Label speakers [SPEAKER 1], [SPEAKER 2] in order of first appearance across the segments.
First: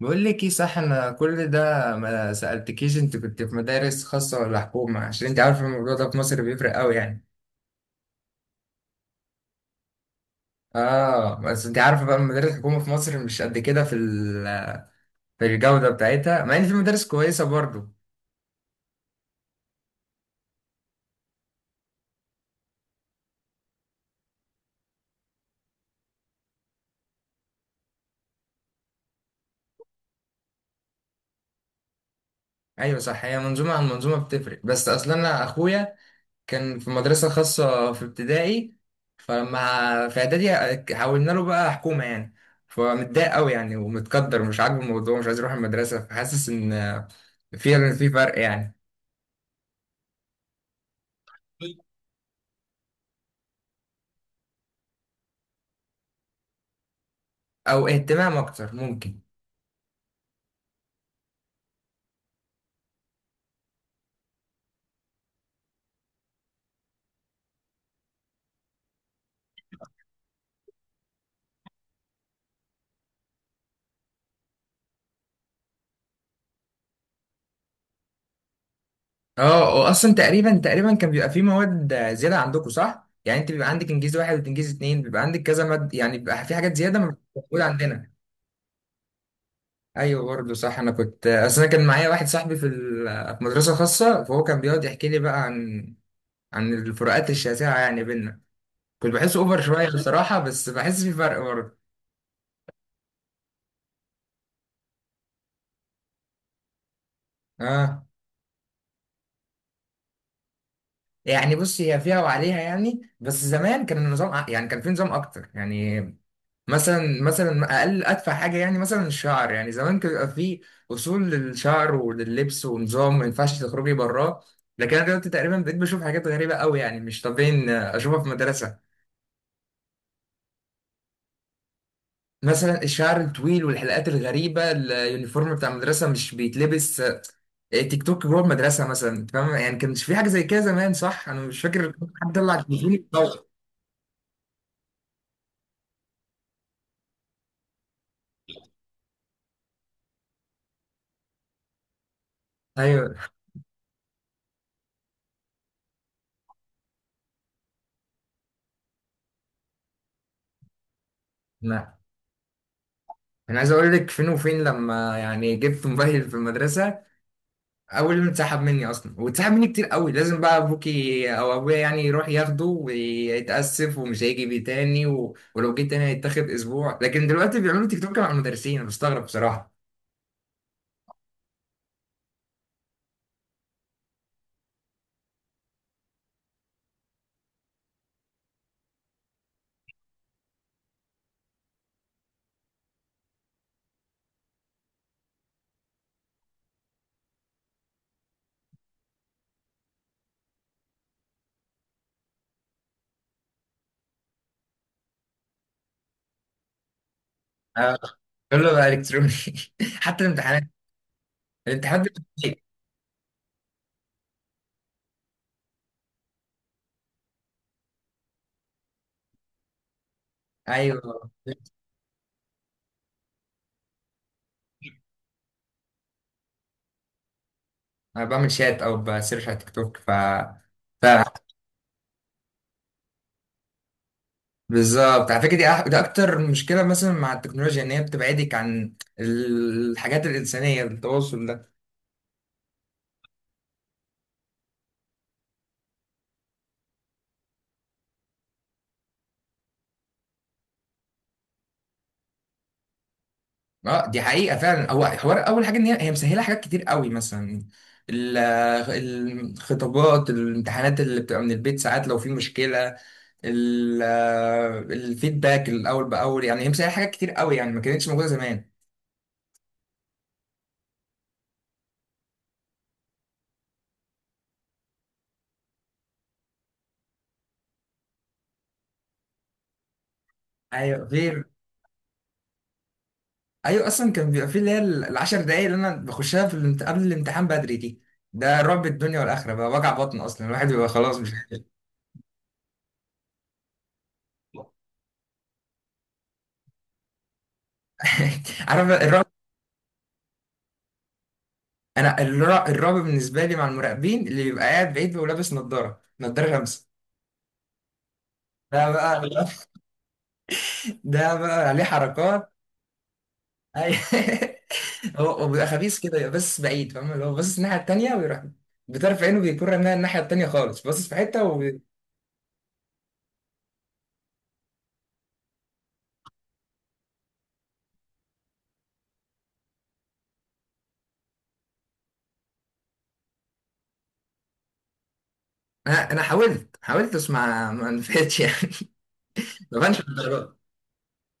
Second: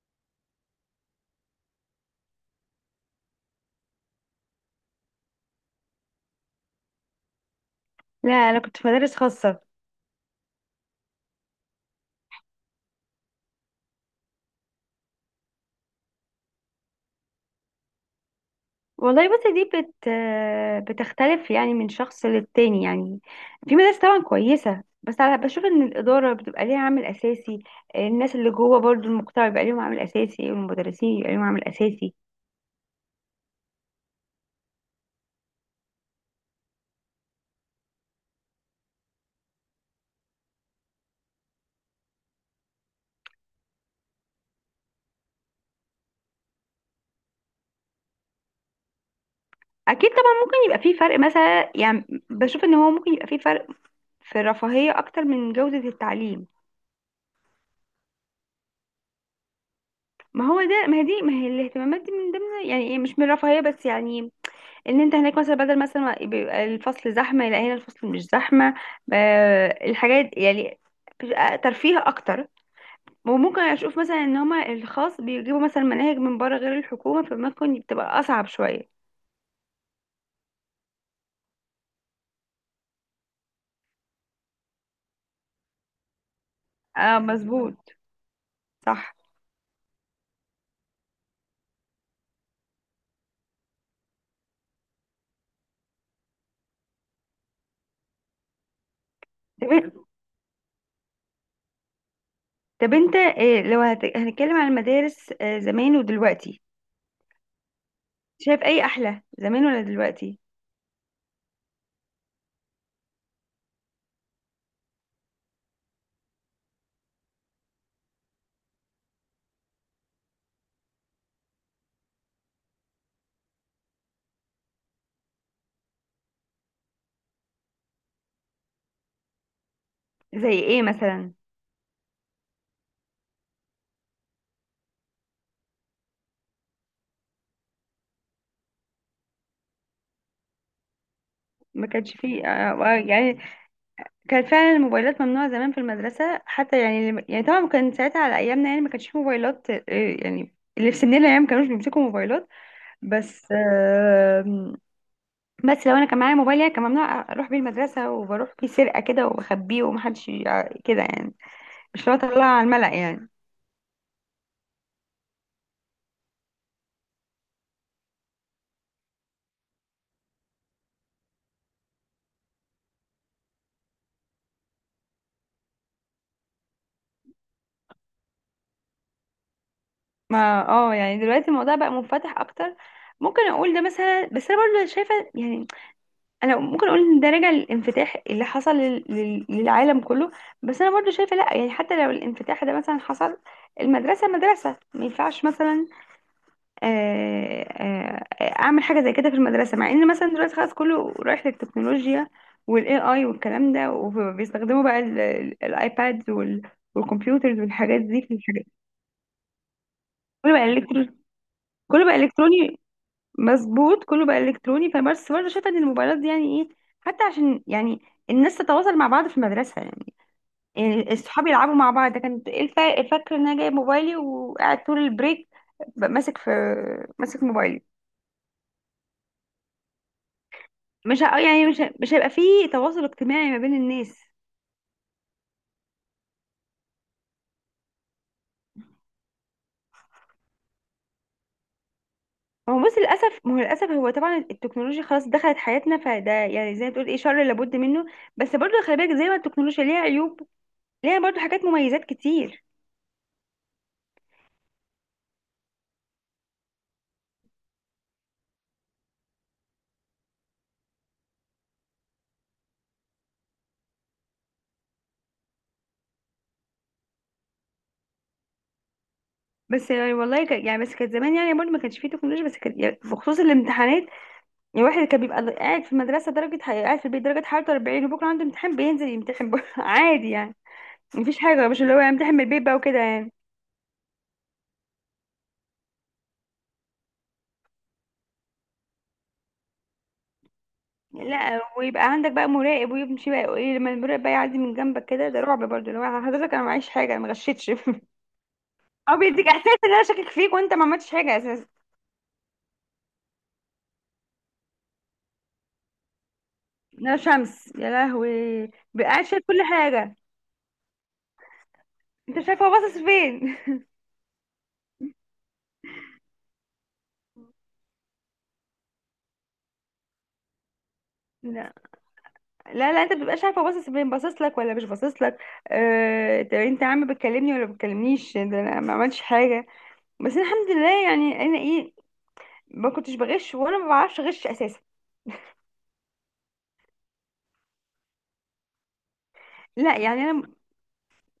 [SPEAKER 1] بقول لك ايه، صح. انا كل ده ما سألتكيش، انت كنت في مدارس خاصة ولا حكومة؟ عشان انت عارفة الموضوع ده في مصر بيفرق قوي يعني.
[SPEAKER 2] لا، انا كنت في مدارس خاصه.
[SPEAKER 1] اه بس انت عارفة بقى، المدارس الحكومة في مصر مش قد كده في الجودة بتاعتها، مع ان في مدارس كويسة برضو.
[SPEAKER 2] والله بس دي بتختلف يعني من شخص للتاني يعني. في مدارس طبعا كويسه، بس انا بشوف ان الاداره بتبقى ليها عامل اساسي. الناس اللي جوه برضو المقطع بيبقى ليهم عامل اساسي، والمدرسين يبقى ليهم عامل اساسي.
[SPEAKER 1] ايوه صح، هي منظومة عن منظومة بتفرق. بس اصلا انا اخويا كان في مدرسة خاصة في ابتدائي، فلما في إعدادي حولنا له بقى حكومة يعني، فمتضايق قوي يعني ومتقدر، مش عاجبه الموضوع، مش عايز يروح المدرسة، فحاسس إن في فرق يعني.
[SPEAKER 2] اكيد طبعا ممكن يبقى في فرق مثلا، يعني بشوف ان هو ممكن يبقى في فرق في الرفاهيه اكتر من جوده التعليم.
[SPEAKER 1] أو اهتمام أكتر ممكن.
[SPEAKER 2] ما هي الاهتمامات دي من ضمن يعني إيه، مش من الرفاهيه بس يعني. ان انت هناك مثلا بدل مثلا ما بيبقى الفصل زحمه، لا هنا الفصل مش زحمه. ب- الحاجات يعني بتبقى ترفيه اكتر. وممكن اشوف مثلا ان هما الخاص بيجيبوا مثلا مناهج من بره غير الحكومه، فممكن بتبقى اصعب شويه.
[SPEAKER 1] اه وأصلا تقريبا كان بيبقى في مواد زيادة عندكم صح؟ يعني أنت بيبقى عندك إنجليزي واحد وإنجليزي اتنين، بيبقى عندك كذا مادة يعني، بيبقى في حاجات زيادة مش
[SPEAKER 2] اه،
[SPEAKER 1] موجودة
[SPEAKER 2] مظبوط.
[SPEAKER 1] عندنا.
[SPEAKER 2] صح.
[SPEAKER 1] ايوه برضه صح، انا كنت اصل انا كان معايا واحد صاحبي في مدرسه خاصه، فهو كان بيقعد يحكي لي بقى عن الفروقات الشاسعة يعني بينا، كنت بحس اوفر شوية
[SPEAKER 2] طب,
[SPEAKER 1] بصراحة، بس بحس في فرق برضه.
[SPEAKER 2] طب، انت إيه لو هنتكلم عن المدارس زمان ودلوقتي؟
[SPEAKER 1] اه
[SPEAKER 2] شايف اي احلى، زمان ولا دلوقتي؟
[SPEAKER 1] يعني بص، هي فيها وعليها يعني، بس زمان كان يعني كان في نظام اكتر يعني. مثلا اقل ادفع حاجة يعني، مثلا الشعر يعني زمان كان بيبقى في اصول للشعر ولللبس ونظام ما ينفعش تخرجي براه. لكن انا دلوقتي تقريبا بقيت بشوف حاجات غريبة قوي يعني، مش طبيعي إن اشوفها في مدرسة.
[SPEAKER 2] زي ايه مثلا؟
[SPEAKER 1] مثلا الشعر الطويل والحلقات الغريبة، اليونيفورم بتاع المدرسة مش بيتلبس، تيك توك جوه المدرسه مثلا، أنت فاهم يعني. كانش في حاجه زي كده زمان صح؟ انا مش
[SPEAKER 2] ما
[SPEAKER 1] فاكر
[SPEAKER 2] كانش
[SPEAKER 1] حد
[SPEAKER 2] فيه
[SPEAKER 1] طلع التليفون
[SPEAKER 2] يعني.
[SPEAKER 1] يتصور.
[SPEAKER 2] كانت فعلا الموبايلات ممنوعة زمان في المدرسة حتى، يعني يعني طبعا كان ساعتها على أيامنا، يعني ما كانش فيه موبايلات. يعني اللي في سننا يعني ما كانوش بيمسكوا موبايلات.
[SPEAKER 1] ايوه،
[SPEAKER 2] بس آم، بس لو أنا كان معايا موبايل يعني كان ممنوع أروح بيه المدرسة، وبروح بيه سرقة كده وبخبيه ومحدش كده يعني.
[SPEAKER 1] لا
[SPEAKER 2] مش لو أطلع على الملأ يعني.
[SPEAKER 1] انا عايز اقول لك فين وفين، لما يعني جبت موبايل في المدرسه اول يوم اتسحب مني اصلا، واتسحب مني كتير قوي، لازم بقى ابوكي او ابويا يعني يروح ياخده ويتاسف ومش هيجي بيه تاني، و... ولو جه تاني هيتاخد اسبوع. لكن دلوقتي بيعملوا تيك توك مع المدرسين، انا بستغرب بصراحه.
[SPEAKER 2] ما يعني دلوقتي الموضوع بقى منفتح أكتر. ممكن أقول ده مثلا، بس أنا برضه شايفة يعني. انا ممكن اقول ان ده راجع للانفتاح اللي حصل للعالم كله. بس انا برضو شايفه لا، يعني حتى لو الانفتاح ده مثلا حصل، المدرسه مدرسه ما ينفعش مثلا اعمل حاجه زي كده في المدرسه، مع ان مثلا دلوقتي خلاص كله رايح للتكنولوجيا والاي اي والكلام ده، وبيستخدموا بقى الايباد والكمبيوترز
[SPEAKER 1] آه،
[SPEAKER 2] والحاجات دي في الحاجات.
[SPEAKER 1] كله بقى الكتروني، حتى
[SPEAKER 2] كله بقى
[SPEAKER 1] الامتحانات،
[SPEAKER 2] الكتروني. كله
[SPEAKER 1] الامتحانات
[SPEAKER 2] بقى
[SPEAKER 1] بتبقى fake.
[SPEAKER 2] الكتروني. مظبوط، كله بقى الكتروني. فبس برضه شايفه ان الموبايلات دي يعني ايه، حتى عشان يعني الناس تتواصل مع بعض في المدرسه يعني. يعني
[SPEAKER 1] ايوه،
[SPEAKER 2] الصحاب يلعبوا مع بعض، ده كانت ايه، فاكره ان انا جايب موبايلي وقاعد طول البريك ب- ماسك في ماسك موبايلي.
[SPEAKER 1] انا بعمل شات او بسيرش على تيك توك ف ف-
[SPEAKER 2] مش
[SPEAKER 1] اه
[SPEAKER 2] ه- يعني مش ه- مش هيبقى فيه تواصل اجتماعي ما بين الناس.
[SPEAKER 1] بالظبط، على فكره دي ده اكتر مشكله مثلا مع التكنولوجيا، ان هي بتبعدك عن الحاجات الانسانيه، التواصل ده.
[SPEAKER 2] هو بص للاسف، ما هو للاسف هو طبعا التكنولوجيا خلاص دخلت حياتنا، فده يعني زي ما تقول ايه، شر لابد منه. بس برضه خلي بالك، زي ما التكنولوجيا ليها عيوب، ليها برضه حاجات مميزات كتير.
[SPEAKER 1] اه دي حقيقه فعلا، هو حوار اول حاجه ان هي مسهله حاجات كتير قوي، مثلا ال- الخطابات، الامتحانات اللي بتبقى من البيت ساعات لو في مشكله، ال- الفيدباك الاول باول، يعني هي مسهله حاجات كتير قوي يعني، ما كانتش موجوده زمان.
[SPEAKER 2] بس يعني والله يعني بس كانت زمان يعني برضه ما كانش فيه تكنولوجيا، بس كانت يعني بخصوص الامتحانات. يعني الواحد كان بيبقى قاعد في المدرسة قاعد في البيت درجة حرارة 40، وبكرة عنده امتحان بينزل يمتحن بره عادي يعني.
[SPEAKER 1] ايوه
[SPEAKER 2] مفيش
[SPEAKER 1] غير.
[SPEAKER 2] حاجة مش اللي هو يمتحن من البيت بقى وكده يعني.
[SPEAKER 1] ايوه اصلا كان بيبقى فيه اللي هي العشر دقايق اللي انا بخشها قبل الامتحان بدري دي، ده رعب الدنيا والاخره بقى، وجع بطن اصلا، الواحد بيبقى خلاص مش
[SPEAKER 2] لا، ويبقى عندك بقى مراقب ويمشي بقى ايه، لما المراقب بقى يعدي من جنبك كده ده رعب برضه، لو حضرتك انا معيش حاجة انا ما غشيتش
[SPEAKER 1] عارف
[SPEAKER 2] او
[SPEAKER 1] الرعب.
[SPEAKER 2] بيديك احساس ان انا شاكك فيك وانت ما عملتش حاجة اساسا.
[SPEAKER 1] انا الرعب بالنسبه لي مع المراقبين اللي بيبقى قاعد بعيد ولابس نظاره شمس،
[SPEAKER 2] لا، شمس يا لهوي!
[SPEAKER 1] ده
[SPEAKER 2] بقى
[SPEAKER 1] بقى
[SPEAKER 2] قاعد شايف كل حاجة.
[SPEAKER 1] ده بقى عليه
[SPEAKER 2] انت
[SPEAKER 1] حركات.
[SPEAKER 2] شايف هو باصص فين.
[SPEAKER 1] أي- هو بيبقى خبيث كده، يبقى بس بعيد فاهم، اللي هو باصص الناحيه التانيه ويروح بطرف عينه بيكون رميها الناحيه التانيه خالص، باصص في حته
[SPEAKER 2] لا لا، انت بتبقاش عارفه باصص فين، باصص لك ولا مش باصص لك. طب انت يا عم بتكلمني ولا بتكلمنيش، ده انا ما عملتش حاجه. بس أنا الحمد لله يعني انا ايه، ما كنتش بغش ولا ما بعرفش اغش اساسا.
[SPEAKER 1] انا حاولت بس ما نفعتش يعني، ما
[SPEAKER 2] لا
[SPEAKER 1] بانش.
[SPEAKER 2] يعني انا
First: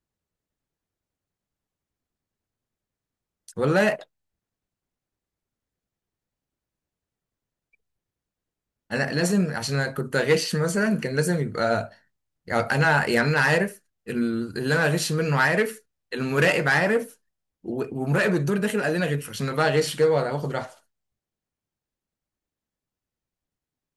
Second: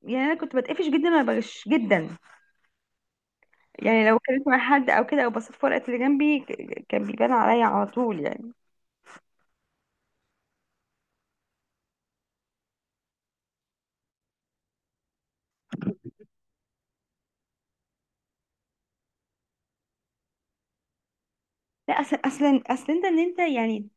[SPEAKER 2] يعني انا كنت بتقفش جدا وانا بغش جدا.
[SPEAKER 1] والله
[SPEAKER 2] يعني لو كلمت مع حد او كده او بصيت في ورقه اللي جنبي كان بيبان عليا على طول يعني.
[SPEAKER 1] انا لازم، عشان انا كنت اغش، مثلا كان لازم يبقى يعني انا عارف اللي انا اغش منه عارف، المراقب عارف، ومراقب الدور داخل قال لنا غش، عشان انا بقى اغش كده ولا واخد راحتي.
[SPEAKER 2] لا اصلا اصلا اصلا انت انت يعني،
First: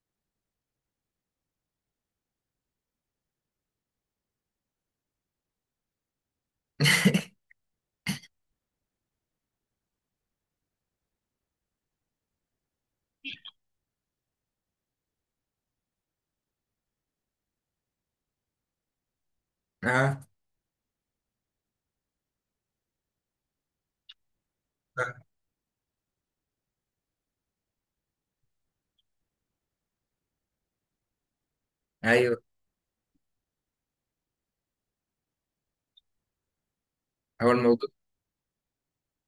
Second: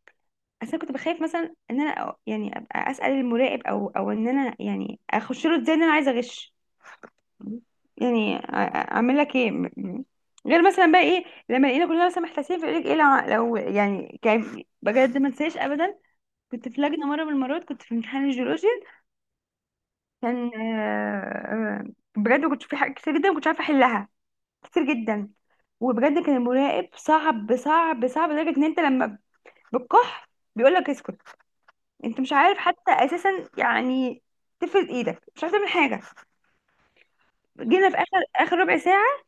[SPEAKER 2] اصلا كنت بخاف مثلا ان انا يعني ابقى اسال المراقب او ان انا يعني اخش له ازاي ان انا عايزه اغش. يعني اعمل لك ايه غير مثلا بقى ايه، لما الاقينا كلنا مثلا محتاسين في ايه لو يعني كان بجد ما انساش ابدا. كنت في لجنه مره من المرات، كنت في امتحان الجيولوجيا.
[SPEAKER 1] اه،
[SPEAKER 2] كان بجد كنت في حاجات كتير جدا ما كنتش عارفه احلها، كتير جدا. وبجد كان المراقب صعب صعب صعب لدرجه ان انت لما بتكح بيقول لك اسكت. انت مش
[SPEAKER 1] ايوه
[SPEAKER 2] عارف حتى اساسا يعني تفرد ايدك، مش عارف تعمل حاجه.
[SPEAKER 1] هو الموضوع.
[SPEAKER 2] جينا في اخر اخر ربع ساعه،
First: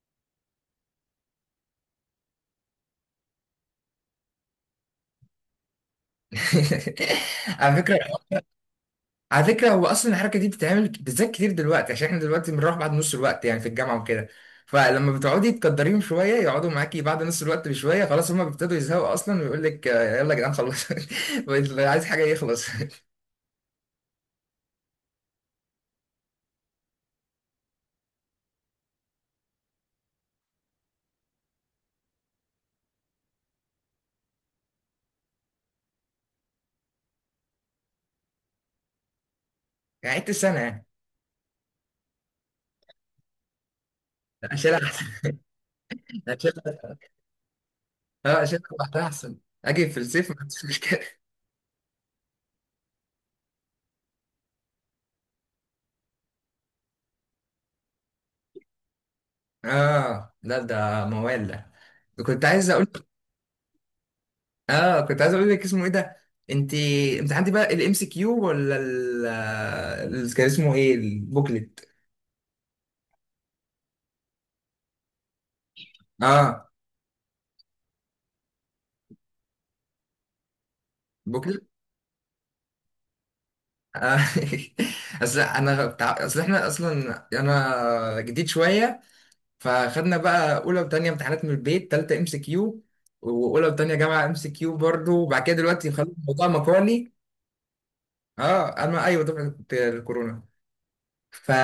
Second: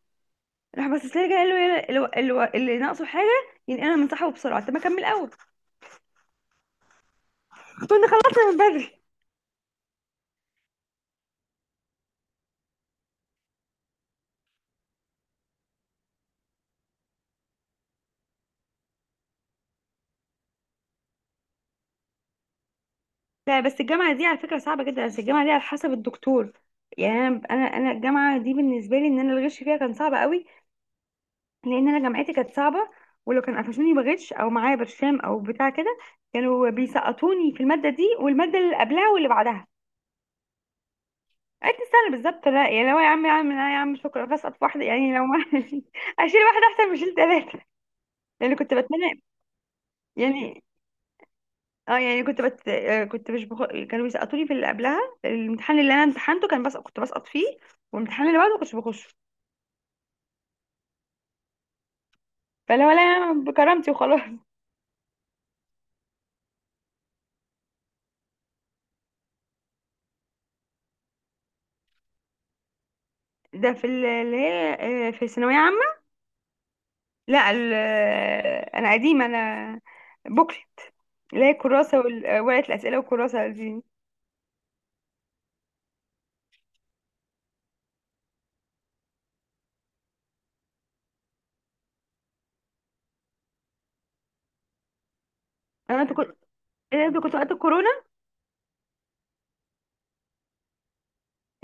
[SPEAKER 2] راح باصص لي كده قال له اللي ناقصه حاجه ينقلها من صاحبه بسرعه، طب ما اكمل اول.
[SPEAKER 1] على فكره
[SPEAKER 2] كنا خلصنا من بدري.
[SPEAKER 1] على فكرة، هو أصلا الحركة دي بتتعمل بالذات كتير دلوقتي، عشان احنا دلوقتي بنروح بعد نص الوقت يعني في الجامعة وكده، فلما بتقعدي تقدريهم شوية يقعدوا معاكي بعد نص الوقت بشوية، خلاص هما بيبتدوا يزهقوا أصلا، ويقول لك آه، يلا يا جدعان خلص. بقيت عايز حاجة يخلص.
[SPEAKER 2] لا بس الجامعه دي على فكره صعبه جدا، بس الجامعه دي على حسب الدكتور. يعني انا الجامعه دي بالنسبه لي ان انا الغش فيها كان صعب قوي. لان انا جامعتي كانت صعبه. ولو كان قفشوني بغش او معايا برشام او بتاع كده كانوا بيسقطوني في الماده دي والماده اللي قبلها واللي بعدها.
[SPEAKER 1] يعني عدت السنة يعني؟
[SPEAKER 2] قعدت سنه بالظبط. لا يعني لو يا عم، يا عم لا يا عم شكرا بسقط في
[SPEAKER 1] أشيلها
[SPEAKER 2] واحده،
[SPEAKER 1] أحسن.
[SPEAKER 2] يعني لو ما اشيل واحده
[SPEAKER 1] أشيلها،
[SPEAKER 2] احسن ما اشيل ثلاثه،
[SPEAKER 1] أه
[SPEAKER 2] لان
[SPEAKER 1] أشيلها
[SPEAKER 2] كنت
[SPEAKER 1] لوحدها
[SPEAKER 2] بتمنى.
[SPEAKER 1] أحسن، أجي في الصيف ما
[SPEAKER 2] يعني
[SPEAKER 1] عنديش مشكلة.
[SPEAKER 2] اه يعني كنت بت... آه، كنت مش كانوا بيسقطوني في اللي قبلها. الامتحان اللي انا امتحنته كان بس كنت بسقط فيه، والامتحان اللي بعده ما كنتش بخش.
[SPEAKER 1] أه لا ده موال، ده كنت عايز أقول.
[SPEAKER 2] فلا ولا أنا بكرامتي وخلاص
[SPEAKER 1] اه كنت عايز اقول لك اسمه ايه ده، انت انت عندي بقى الام سي كيو ولا كان اسمه ايه البوكلت؟
[SPEAKER 2] ده في اللي هي في ثانويه عامه.
[SPEAKER 1] اه،
[SPEAKER 2] لا ال... آه، انا قديمه انا. بوكلت. اللي هي
[SPEAKER 1] بكل.
[SPEAKER 2] الكراسه وال... آه، ورقه الاسئله والكراسه دي.
[SPEAKER 1] آه. اصل احنا اصلا انا جديد شويه، فخدنا بقى اولى وتانية امتحانات من البيت، تالتة ام سي كيو، واولى وتانية جامعه ام سي كيو برضه، وبعد كده دلوقتي
[SPEAKER 2] انا
[SPEAKER 1] خلاص
[SPEAKER 2] انت كنت
[SPEAKER 1] الموضوع
[SPEAKER 2] إيه ده،
[SPEAKER 1] مقالي.
[SPEAKER 2] انت كنت وقت الكورونا؟
[SPEAKER 1] اه انا ايوه دفعه الكورونا،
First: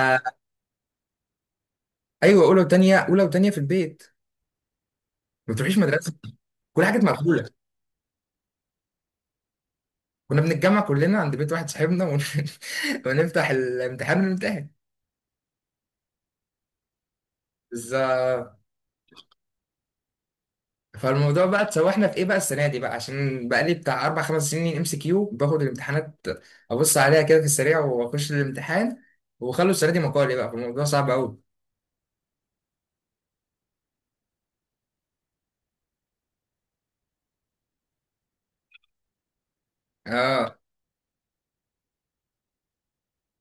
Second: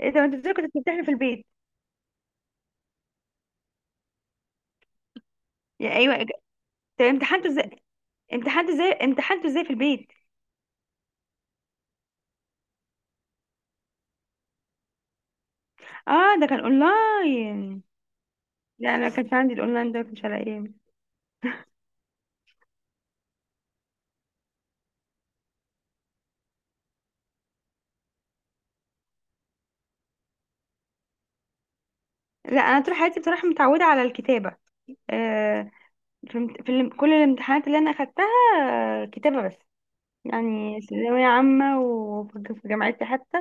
[SPEAKER 2] ايه ده انت ازاي كنت بتمتحن في البيت؟
[SPEAKER 1] ايوه. اولى وتانية في البيت، ما بتروحيش
[SPEAKER 2] يا
[SPEAKER 1] مدرسه،
[SPEAKER 2] ايوه.
[SPEAKER 1] كل حاجه كانت
[SPEAKER 2] طب
[SPEAKER 1] مقفوله.
[SPEAKER 2] امتحنته ازاي، امتحنته ازاي، امتحنته ازاي في البيت؟
[SPEAKER 1] كنا بنتجمع كلنا عند بيت واحد صاحبنا ونفتح الامتحان ونمتحن.
[SPEAKER 2] اه ده كان اونلاين؟
[SPEAKER 1] بالظبط،
[SPEAKER 2] لا انا ما كانش عندي الاونلاين ده، ما كانش على ايام.
[SPEAKER 1] فالموضوع بقى اتسوحنا في ايه بقى السنه دي بقى، عشان بقى لي بتاع اربع خمس سنين ام سي كيو باخد الامتحانات، ابص عليها كده في السريع واخش الامتحان، وخلوا السنه دي مقالي بقى، فالموضوع صعب قوي.
[SPEAKER 2] لا، انا طول حياتي بصراحه متعوده على الكتابه. آه، في كل الامتحانات اللي انا اخدتها كتابه بس.
[SPEAKER 1] اه
[SPEAKER 2] يعني ثانويه عامه وفي جامعتي حتى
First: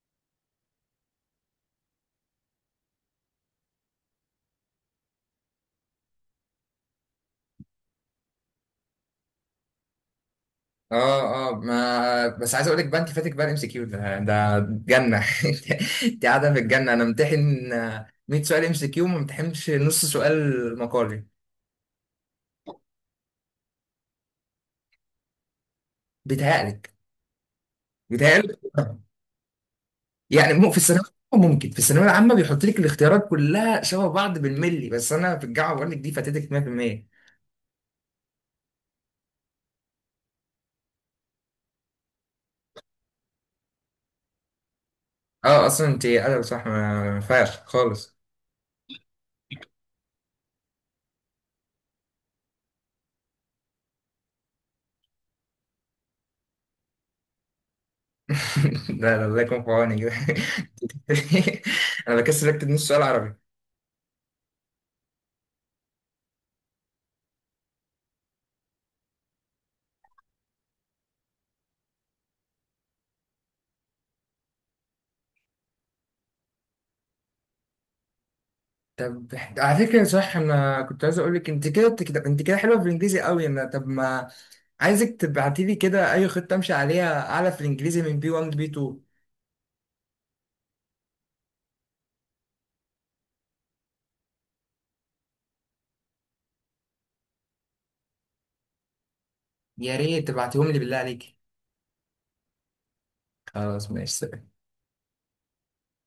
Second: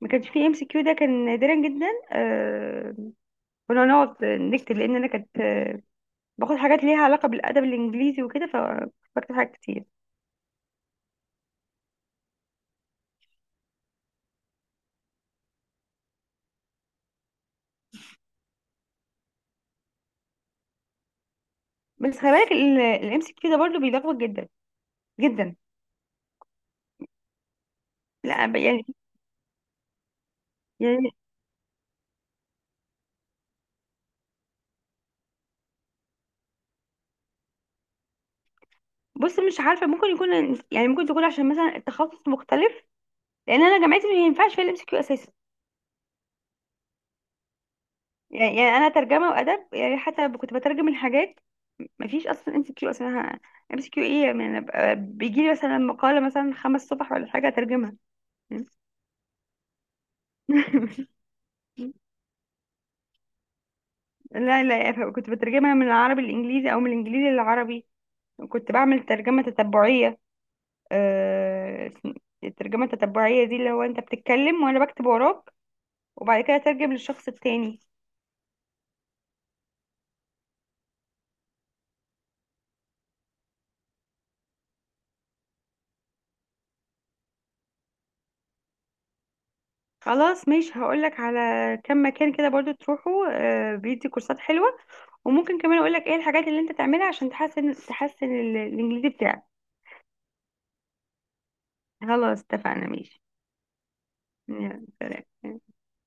[SPEAKER 2] ما كانش فيه MCQ، ده كان نادرا جدا. كنا نقعد نكتب، لان انا كنت باخد حاجات ليها علاقه بالادب الانجليزي وكده فبكتب حاجات كتير.
[SPEAKER 1] اه اه ما بس عايز اقول لك بقى انت فاتك بقى الام سي كيو ده ده جنه، انت قاعده في الجنه، انا امتحن 100 سؤال ام سي كيو ما امتحنش نص سؤال مقالي.
[SPEAKER 2] بس خلي بالك الام سي كيو ده برضه بيلخبط جدا جدا.
[SPEAKER 1] بيتهيألك
[SPEAKER 2] لا
[SPEAKER 1] بيتهيألك.
[SPEAKER 2] يعني
[SPEAKER 1] يعني مو في الثانوية
[SPEAKER 2] يعني
[SPEAKER 1] العامة، ممكن في الثانوية العامة بيحط لك الاختيارات كلها شبه بعض بالملي، بس انا في الجامعة بقول لك دي فاتتك 100%.
[SPEAKER 2] بص، مش عارفه ممكن يكون، يعني ممكن تكون عشان مثلا التخصص مختلف، لان انا جامعتي ما ينفعش فيها الام سي كيو اساسا.
[SPEAKER 1] اه اصلا انت ادب صح، ما ينفعش خالص.
[SPEAKER 2] يعني انا ترجمه وادب، يعني حتى كنت بترجم الحاجات. ما فيش اصلا MCQ اصلا. MCQ ايه يعني، أنا بيجي لي مثلا مقاله مثلا 5 صفح ولا حاجه اترجمها.
[SPEAKER 1] لا لا الله يكون في عونك. انا بكسل اكتب نص سؤال عربي.
[SPEAKER 2] لا لا، كنت بترجمها من العربي للانجليزي او من الانجليزي للعربي. كنت بعمل ترجمه تتبعيه. آه، الترجمه التتبعيه دي اللي هو انت بتتكلم وانا بكتب وراك، وبعد كده اترجم للشخص التاني.
[SPEAKER 1] طب على فكرة صح، انا كنت عايز اقول لك انت كده بتكتب، انت كده حلوة في الانجليزي قوي انا، طب ما عايزك تبعتي لي كده اي خطة امشي عليها اعلى في الانجليزي من بي 1 لبي 2.
[SPEAKER 2] خلاص ماشي، هقولك على كم مكان كده برضو تروحوا. بيدي كورسات حلوة، وممكن كمان اقولك ايه الحاجات اللي انت تعملها عشان تحسن الانجليزي بتاعك.
[SPEAKER 1] يا ريت تبعتيهم لي بالله عليك.
[SPEAKER 2] خلاص اتفقنا، ماشي.
[SPEAKER 1] خلاص ماشي.
[SPEAKER 2] يلا.